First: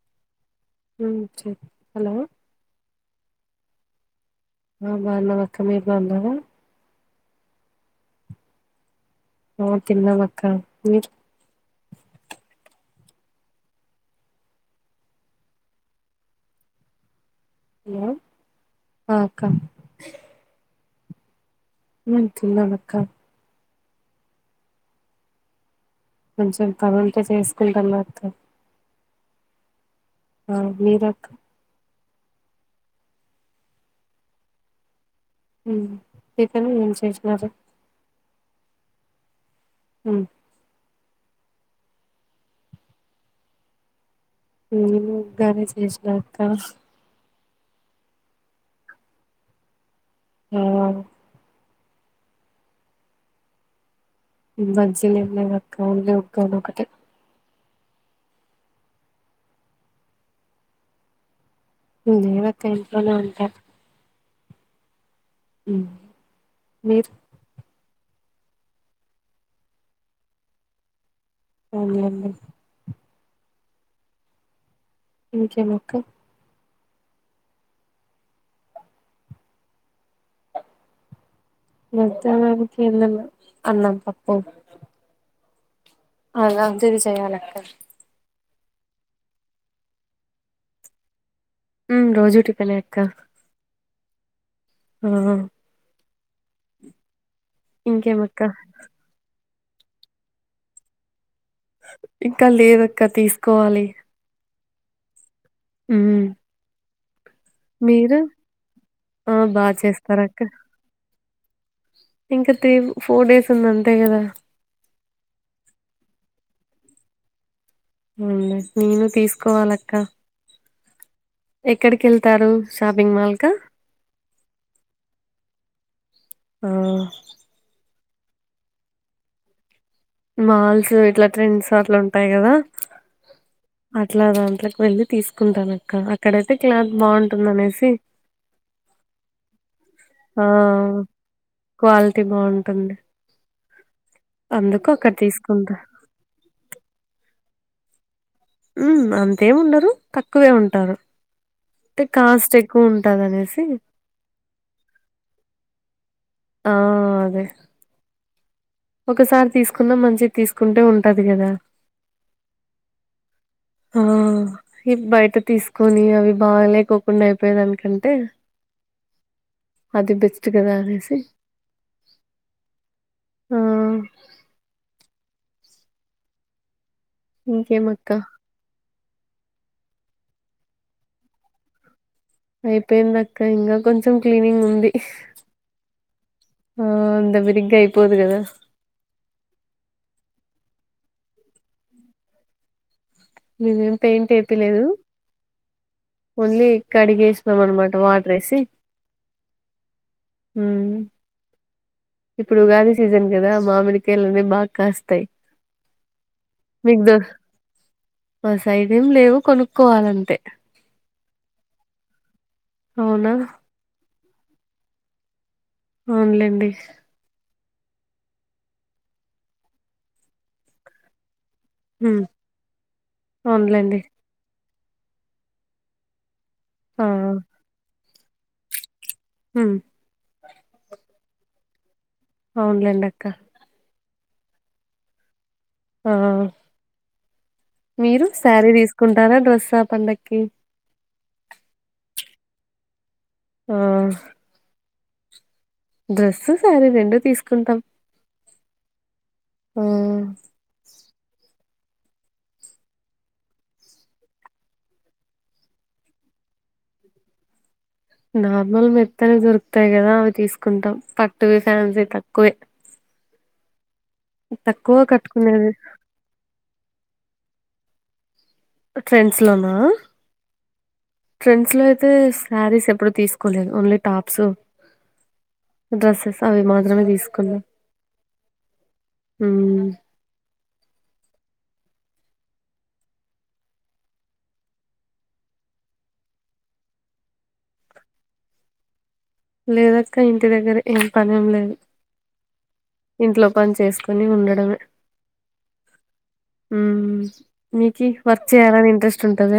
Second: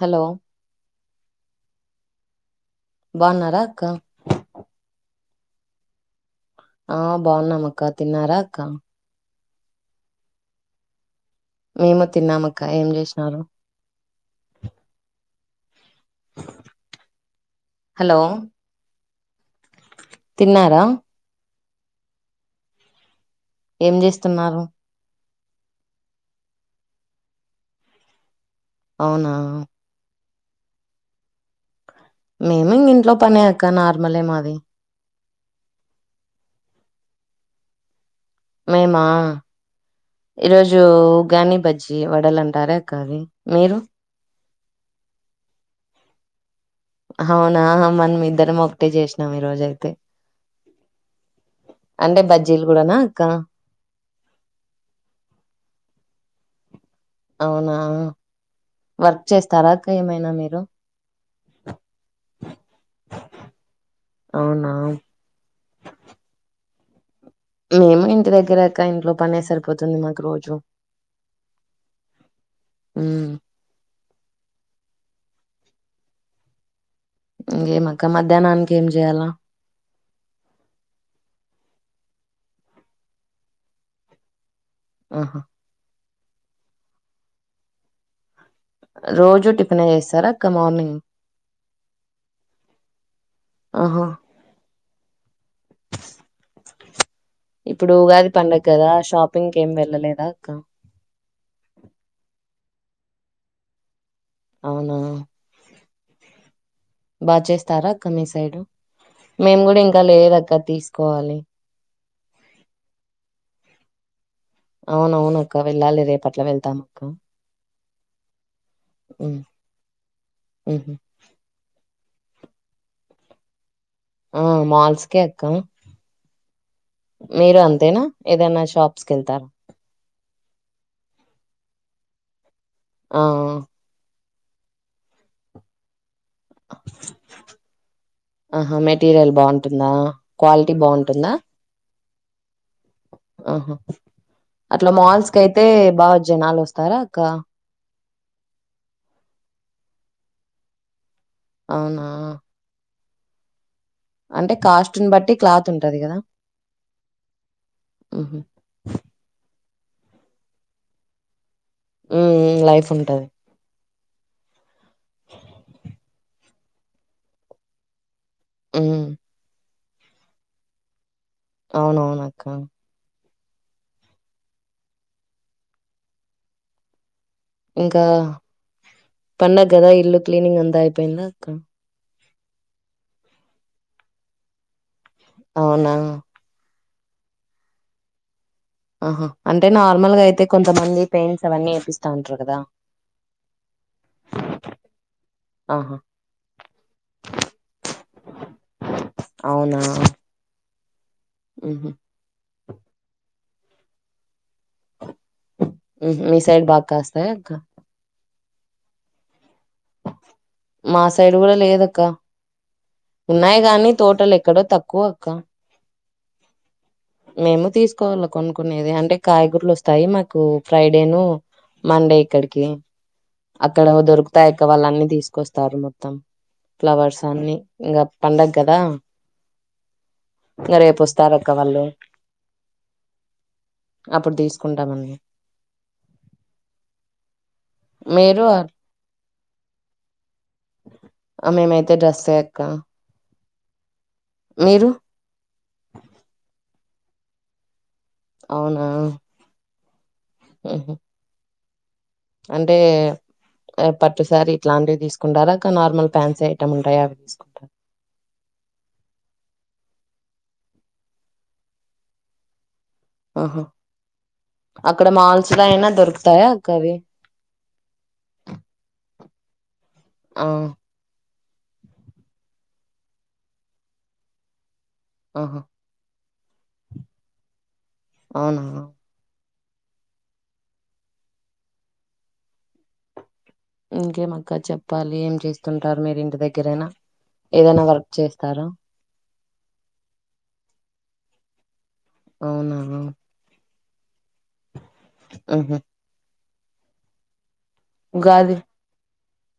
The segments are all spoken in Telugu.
హలో హలో బావున్నార అక్క ఆ బవునం అక్క మీరు బావున్నారా. ఆ బాగున్నాం అక్క తిన్నారా అక్క ఆ తిన్న మక్క మీ మేము తిన్నామక్క ఏం చేసినారు హలో ఆ అక్క తిన్నారా తిన్నాం అక్క ఏం చేస్తున్నారు కొంచెం పనుంటే చేసుకుంటాం అక్క అవునా ఆ మీరక్క మేము ఇంగ ఇంట్లో పనే అక్క నార్మలే మాది. ఉ ఏం కర్రీ ఏం చేసినారు మేమా ఉమ్ ఈరోజు ఉగ్గాని బజ్జి వడలంటారెఆకా ఆది మీరు ఉగ్గానే చేసినాక్క అవునా మనం ఇద్దరం ఒకటే చేసినాం ఈ రోజైతే. అవును అంటే బజ్జీలు కూడానా అక్క బజ్జీలేం లేవక్కా ఓన్లీ ఉగ్గాని ఓక్కటే అవునా వర్క్ చేస్తారా అక్క ఏమైనా మీరు. లేదక్క ఇంట్లోనే ఉంటా అవునా హ మీరు మేము ఇంటి దగ్గరేక్క ఇంట్లో పనే సరిపోతుంది మాకు రోజు అవునండి హ్మ్ ఇంకేం అక్క ఇంగేం అక్క మధ్యాహ్నానికి ఏం చేయాలా మథ్యాన్నానికి ఏం అన్నం పప్పు ఆహా అలా అంతది చేయాలక్కే రోజు టిఫినే చేస్తారాక్క మార్నింగ్ హ్మ్ రోజూ టిఫినే అక్క ఆహా ఆ ఇప్పుడు ఉగాది ఇంకేమక్క పండగ కదా షాప్ ప్పింగ్ ఏం వెళ్ళలేదా అక్క ఇక్కడ్ లేదక్కా తీసుకోవాలి అవునా హ్మ్ బా చేస్తారా అక్క మీరు మీ సైడ్ ఆ మేము బాగా కూడా ఇంకా చేస్తారక్క. లేదక్కా తీసుకోవాలి ఇంకా త్రీ ఫోర్ డేస్ ఉంది అంతే గదా అవునవును అక్క వెళ్ళాలి రేపు పట్నం వెళ్తాం అక్క హ్మ్ నేను ఉమ్ తీసుకోవాలక్క ఉహు ఎక్కడి కెళ్తారు షాపింగ్ మాల్ క ఆ మాల్స్కే అక్క ఆ మీరు అంతేనా ఏదైనా షాప్స్ కి వెళ్తారా మాల్స్ ఇట్లా ట్రెండ్స్ అట్లా ఉంటాయి కదా ఆ అట్లా దాంట్లోకి వెళ్ళి తీసుకుంటాను అక్క ఆహా మెటీరియల్ బావుంటుందా క్వాలిటీ బావుంటుందా టీ బావుంటుంది ఆహా అట్లా మాల్స్కైతే తీసుకుంటా. బా జనాలు వస్తారా అక్క హ్మ్ అంతేమి ఉండరు తక్కువే ఉంటారు తె అవునా కాస్టెక్కువు ఉంటదనేసి అంటే కాస్ట్ని బట్టి క్లాత్ ఉంటది కదా ఆ అదే ఉహు ఒకసారి తీసుకున్న మంచిది తీసుకుంటే ఉంటది గదా హ్మ్ మ్మ్ లైఫ్ ఉంటది ఆ ఈ బయట తీసుకొని అవి బాగాలేకోకుండా అయిపోయేదానికంటే మ్మ్ అది బెస్ట్ కదా అనేసి అవునవునక్కా ఆ ఇంకేం అక్క పన్న కదా ఇల్లు క్లీనింగ్ అంతా అయిపోయిందా అక్కా అయిపోయిందిక్క ఇంకా కొంచెం క్లీనింగ్ ఉంది అవునా ఆ అంతా బిరిగ్గా అయిపోదు కదా ఆహా అంటే నార్మల్ గా అయితే కొంతమంది పెయింట్స్ అవన్నీ ఏపిస్తా ఉంటారు కదా మీవేం పెయింట్ ఏపిలేదు ఆహా! ఓన్లీ కడిగేసినం అన్నమాట వాటర్ వేసి అవునా! మ్మ్ హుహు. ఇప్పుడు ఉగాది సీజన్ క దా మామిడికాయల్ని బా మీ సైడ్ బాగా కాస్తాయ అక్కా సైదేం లేవు కొనుక్కోవాలంతే మా సైడ్ కూడా లేదక్క అవునా ఉన్నాయి గానీ తోటలు ఎక్కడో తక్కువ అక్క అవునులేండి మేము తీసుకోవాల కొనుకునేది అంటే కాయగూరలు వస్తాయి మాకు ఫ్రైడే ను మండే ఉమ్ ఇక్కడికి అక్కడ అవునులేండి. దొరుకుతాయి ఇక వాళ్ళ అన్ని తీసుకొస్తారు మొత్తం ఆ! ఫ్లవర్స్ అన్ని ఇంకా పండుగ కదా మ్మ్ నరే పుస్త రక్క వళ్ళు అవునులేండక్క అప్పుడు తీసుకుంటామన్ని ఆ మీరు శారీ తీసుకుంట్ రారా దస పండక్కి ఆ మేమైతే డ్రెస్ ఎ అక్కా ఆ డ్రెస్సు సారీ రెండు తీసుకుంటాం అవునా ఆ మ్మ్ హ్మ్ అంటే పట్టుసారి ఇట్లాంటివి తీసుకుంటారా అక్క నార్మల్ ఫ్యాన్సీ ఐటెమ్ ఉంటాయా అవి తీసుకుంటార నార్మల్ మెత్తలు దొరుకుతాయి కదా అవి తీసుకుంటాం పట్టువి ఫ్యాన్స్ వి తక్కువే ఓహో తక్కువ అక్కడ మాల్స్ లో కట్టుకునేది. అయినా దొరుకుతాయా కర్రీ ట్రెండ్స్ లోన ఆ ట్రెండ్స్ లో అయితే శారీస్ ఎప్పుడు తీసుకోలేదు ఓన్లీ టాప్స్ ఆహా డ్రెసెస్ అవి మాత్రమే తీసుకున్నా అవునా హమ్ ఇంకేం అక్క చెప్పాలి ఏం చేస్తుంటారు మీరు ఇంటి దగ్గరేనా ఏదైనా వర్క్ చేస్తారా లేదక్క ఇంటి దగ్గర ఏం పన్నిం లేదు అవునా ఇంట్లో పని చేస్త కొని ఉండడం మే ఆహా ఉమ్ మీకి వర్క్ ఉగాది చేయాలి అనే ఇంట్రెస్ట్ చుంటద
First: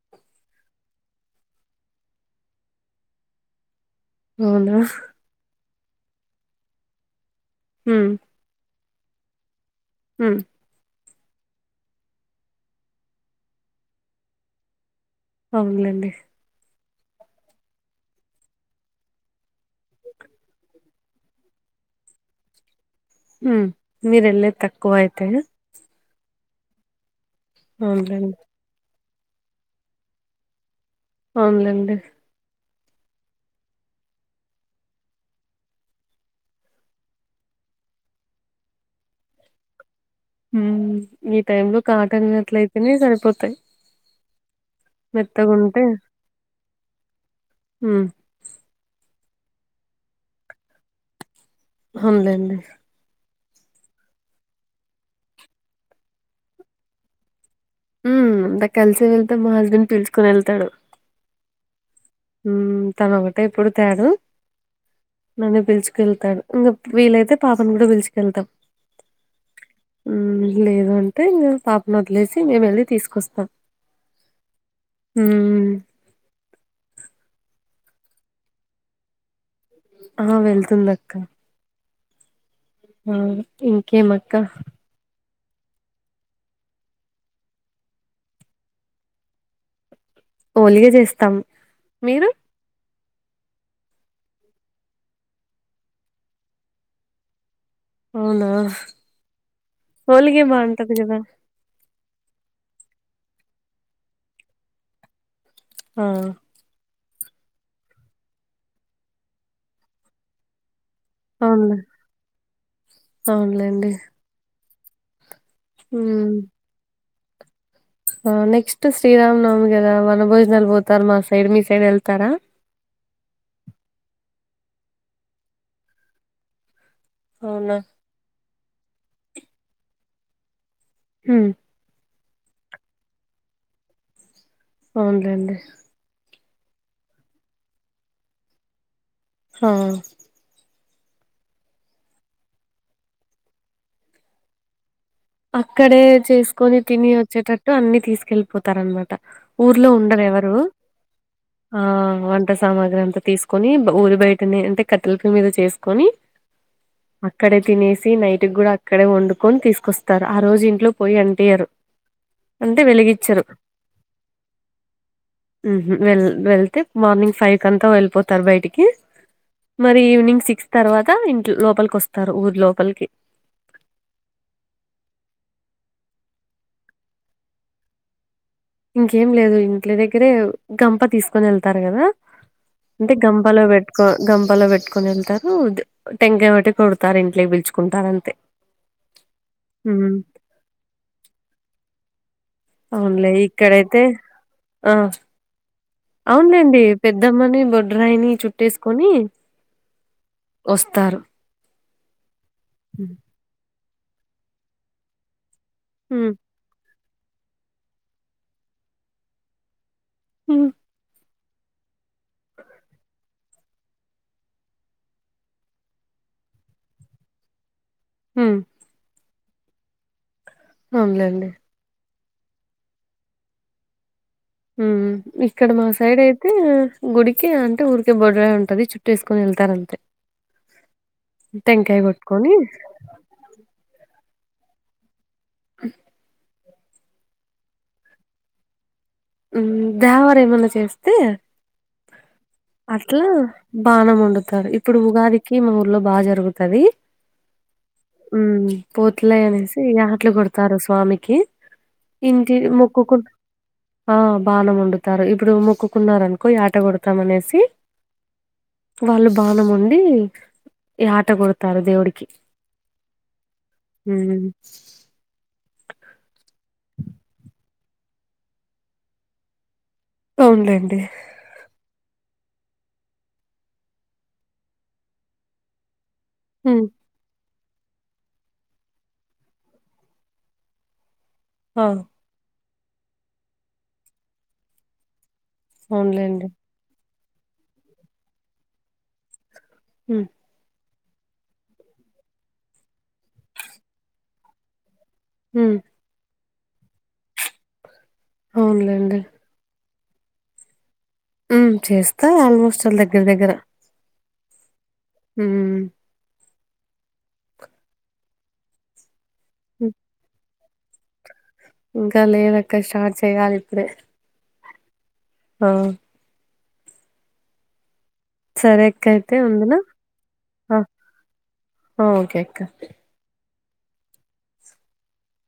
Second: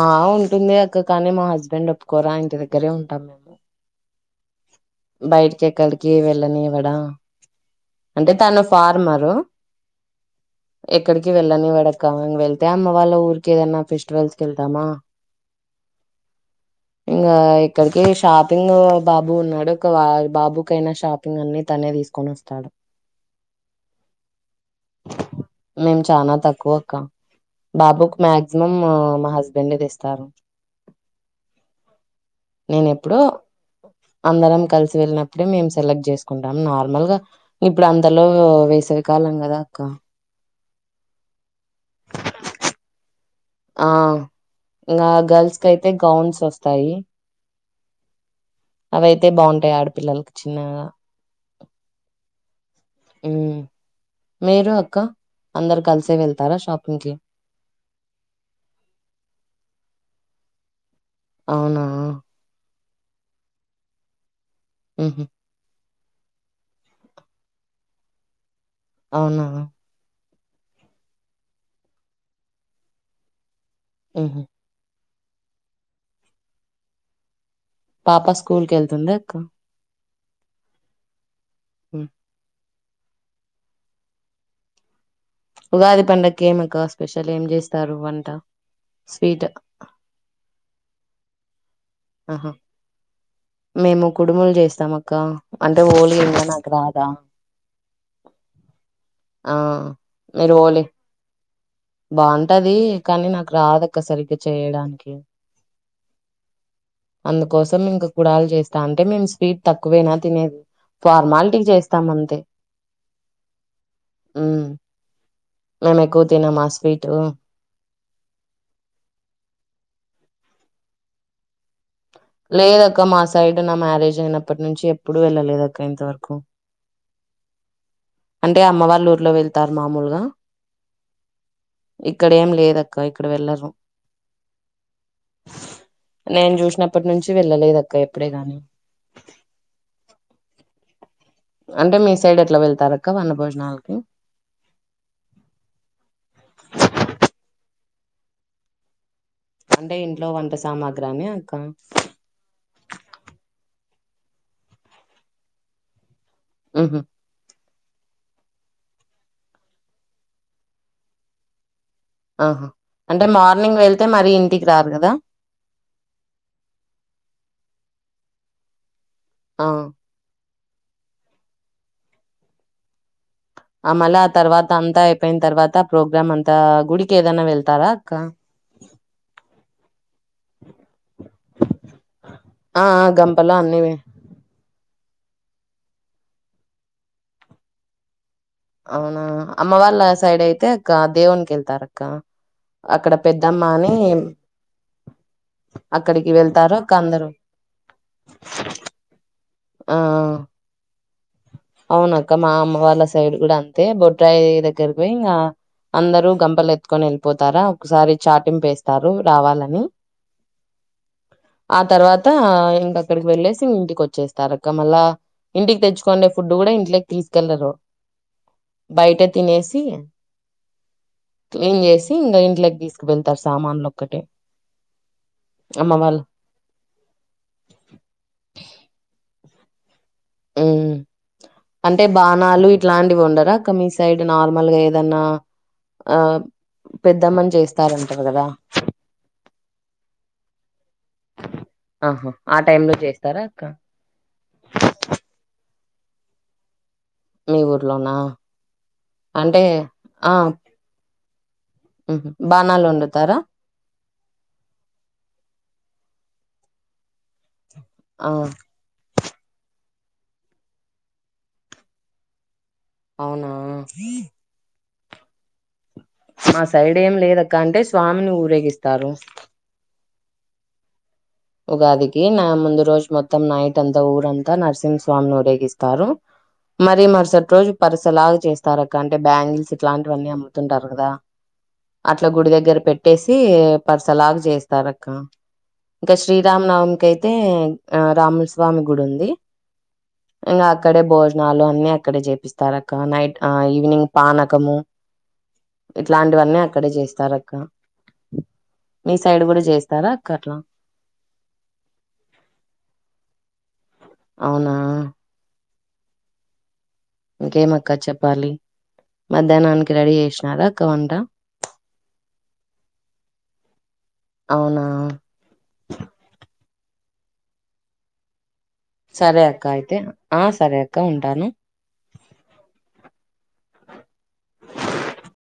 ఆ ఉంటుంది అక్క కాని మా హస్బెండ్ ఒప్పుకోరా ఇంటి దగ్గరే ఉంటాం మేము అవునా బయటికి ఎక్కడికి వెళ్ళ నివ్వాడ అంటే తను ఫార్మరు హమ్ ఎక్కడికి వెళ్ళనివ్వడు అక్క వెళ్తే అమ్మ వాళ్ళ ఊరికి ఏదైనా ఫెస్టివల్స్కి వెళ్తామా అవునులేండి ఇంగ ఇక్కడికి షాపింగ్ బాబు ఉన్నాడు ఒక బాబుకయినా షాపింగ్ అన్ని తనే తీసుకొని వస్తాడు హ్మ్ మీర్ వేలేది తక్కువ అయితే మేము చాల తక్కువ అక్క నా బుక్ అవునులేండి మ్యాక్సిమమ్ మా హస్బెండే తెస్తారు అవున్లేండి నేన ఎప్పుడ అందరం కలిసి వెళ్ళినప్పుడే మేము సెలెక్ట్ చేసుకుంటాం నార్మల్ గా ఇప్పుడు అంతలో వేసేవి కాలం కదా అక్క మ్మ్ ఈ టైమ్ లో కాటన్ బట్టలు అయితేనే సరిపోతాయి ఆ ఇంకా మెత్తగా గర్ల్స్ క ఉంటే అయితే గౌన్స్ వస్తాయి మ్మ్ అవి అయితే అయితే బాగుంటాయి ఆడపిల్లలకి చిన్నగా హంలేండి మీరు అక్క అందరు కలిసే వెళ్తారా షాపింగ్కిి ఉ అంతా కలిసి వెళ్తే మా హస్బెండ్ పిలుచుకుని వెళ్తాడు అవునా ఉం తనోకటే పుడతాడు మ్హూ నన్నే పిల్చ్ కెళ్తాడు ఇంకా వీలైతే పాపను కూడా పిలుచుకెళ్తాం అవునా లేదు అంటేే ఇంకా పాపను వదిలేసి మేము వెళ్ళి తీసుకొస్తాం ఆహా హ పాప స్కూల్ కి వెళ్తుందా అక్క ఆహా వెళ్తుంది అక్క హ ఉమ్ ఇంకేమక్క ఉగాది పండకి ఏమీ అక్క స్పెషల్ ఏం చేస్తారు వంట స్వీట్ ఓలిగా చేస్తాం మీరు ఆహా మేము కుడుములు చేస్తాం అక్క అంటే హోలీ ఏంద నాకు రాదా అవునా ఆ హోలీగేమ్ మీరు ఓలి బాగుంటది కదా బాగుంటది కానీ నాకు రాదుక్క సరిగ్గా చేయడానికి ఆ అందుకోసం ఇంకా కుడాలు చేస్తా అంటే మేము స్పీడ్ తక్కువేనా తినేది ఫార్మాలిటీకి అవునులే చేస్తాం అంతే అవునులేండి ఉమ్మ్ మేం ఎక్కువ ఉమ్ తినము ఆ స్వీట్ తు ఆ నెక్స్ట్ శ్రీరామ్ నవమి కదా వనభోజనాలు పోతారు మా సైడ్ మీ సైడ్ ఎల్ తార ఇక మా సైడ్ నా మ్యారేజ్ అయినప్పటి నుంచి ఎప్పుడు వెళ్ళలేదు అక్క ఇంతవరకు అవునా అంటే అమ్మ వాళ్ళ ఊర్లో వెళ్తారు మామూలుగా హ్మ్ ఇక్కడ ఏం లేదక్క ఇక్కడ వెళ్ళరు అవును లెండీ నేను చూసినప్పటి నుంచి వెళ్ళలేదు అక్క ఎప్పుడే గాని ఆ అంటే మీ సైడ్ ఎట్లా వెళ్తారు అక్క వన్న భోజనాలకి అక్కడే చేసుకొని తిని వచ్చేటట్టు అన్ని తీసుకెళ్ళిపోతారనమాట ఊర్లో అంటే ఉండరు ఇంట్లో వంట ఎవరు సామాగ్రి అని అక్క ఆ వంట సామాగ్రి అంతా తీసుకొని బా ఊరి బయటనే అంటే కట్టలిపి మీద చేసుకొని హుహు. అక్కడే తినేసి నైట్ కూడా అక్కడే వండుకొని తీసుకొస్తా తారు ఆ రోజు ఇంట్లో పోయి అంటియారు ఆహా అంటే వెలిగిచ్చరు మార్నింగ్ వెళ్తే మరి ఇంటికి రారు కదా హు హుమ్ వె వెళ్తే మార్నింగ్ ఫైవ్ కంత వెల్ పోతార బయటికి ఆ మరి ఈవినింగ్ సిక్స్ తర్వాత ఇంట్ లోపలికి వస్తారు ఊరి లోపలికి అంత అయిపోయిన తర్వాత ప్రోగ్రామ్ అంతా గుడికి ఏదైనా వెళ్తారా అక్క ఇంకేం లేదు ఇంట్లే దగ్గరే గంప తీసుకొని వెళ్తారు కదా ఆ ఆ అంటే గంపలో అన్ని పెట్టుకో గంపలో పెట్ కొని వెళ్తారు టెంకాయ బటి కొడతారు ఇంట్లోకి పిలుచుకుంటారు అంతే అవునా అమ్మ వాళ్ళ ఉమ్ సైడ్ అయితే అక్క దేవున్ కి వెళ్తారు కా అవునులే ఇక్కడైతే ఆ అక్కడికి వెళ్తారు అవునులేండి అక్క అందరూ పెద్దమ్మని బొడ్రాయిని చుట్టేసుకొని ఆ ఆ తారు అవునా క్ క్క మా అమ్మ వాళ్ళ సైడ్ కూడా అ తే బొడ్రాయి దగ్గరకిపోయి ఇంగ అందరూ హ్మ్. గంపలెత్తు కొని వెళ్ళిపోతారా ఒకసారి చాటింప్ వేస్తారు రావాలని హు ఆ తర్వాత్ తా ఇంక అక్కడికి వెళ్లేస్ టీం ఇంటికి వచ్చేస్తారు అక్క మళ్ళా ఇంటికి తెచ్ కొన్న ఫుడ్ కూడా ఇంట్లోకి తీసుకెళ్లరు హ్మ్. బయట తినేసి అవునులేండి క్లీన్ చేసి ఇంగ ఇంట్లోకి తీసుకు వెళ్తారు సామాన్లు ఒక్కటే ఉమ్ ఇక్కడ మా అమ్మ సైడ్ వాళ్ళు అయితే గుడికి అంటే ఊరికే బొడ్రాయి ఉంటది చుట్టూ వేసుకొని వెళ్ తారు అంతే ఉమ్ అంటే గొట్టుకొని బాణాలు ఇట్లాంటివి ఉండరా అక్క మీ సైడ్ నార్మల్ గా ఏదన్నా ఆ పెద్దమ్మని చేస్తారంటారు కదా ఉమ్ దేవర ఏమన్నా చేస్ తే ఆహా ఆ టైమ్ లో అట్లా చేస్తారా అక్క బాణం వండుతారు ఇప్పుడు ఉగాదికి మా ఊర్లో బా జరుగుతది మీ ఊర్లోనా ఉమ్ పోతుల అంటే అనేసి ఆటలు ఆ కొడతారు స్వామికి బాణాలు వండుతారా హ బానం వండుతారు ఇప్పుడు మొక్కున్నారు, అనుకో యాట కొడు మనేసి ఆ వాళ్ళు బాణం వండి యాట కొడతారు దేవుడికి అవునా హ్మ్. ఆ సైడ్ ఏం లేదక్క అంటే స్వామిని ఊరేగిస్తారు. అవునులేండి ఉగాదికి నా ముందు రోజు మొత్తం నైట్ అంతా ఊరంతా నరసింహస్వామిని ఊరేగిస్తారు. హ్మ్. మరి మరుసటి రోజు పరిసలాగా చేస్తారు అక్క అంటే బ్యాంగిల్స్ ఇట్లాంటివన్నీ అమ్ముతుంటారు కదా. ఆ అట్లా గుడి దగ్గర పెట్టేసి పర్సలాగ చేస్తారు అక్క. ఇంకా అవునులేండి శ్రీరామ్ నవమికి ఐతే అయితే ఆ రాముస్వామి గుడి ఉంది. ఉ అ అక్కడే భోజనాలు అన్ని అక్కడే చేపిస్తారు. అక్క నైట్ ఈవినింగ్ పానకము ఉ ఇట్లాంటివన్నీ అక్కడే చేస్తార అక్క అవునులేండి తరా కట్లాం హు చేస్తా ఆల్మోస్ట్ వాళ్ళ దగ్గర దగ్గర అవునా ఉమ్ ఇంకేమక్క చెప్పాలి. మధ్యాహ్నానికి రెడీ చేసినార వంట ఇంకా లేదక్క స్టార్ట్ చెయాలి ఇప్పుడే అవునా ఆ సరే అక్క అయితే సరే అక్క ఉందినా అయితే ఆ సరే అక్క ఉంటాను ఓకే అక్క. [inaudible]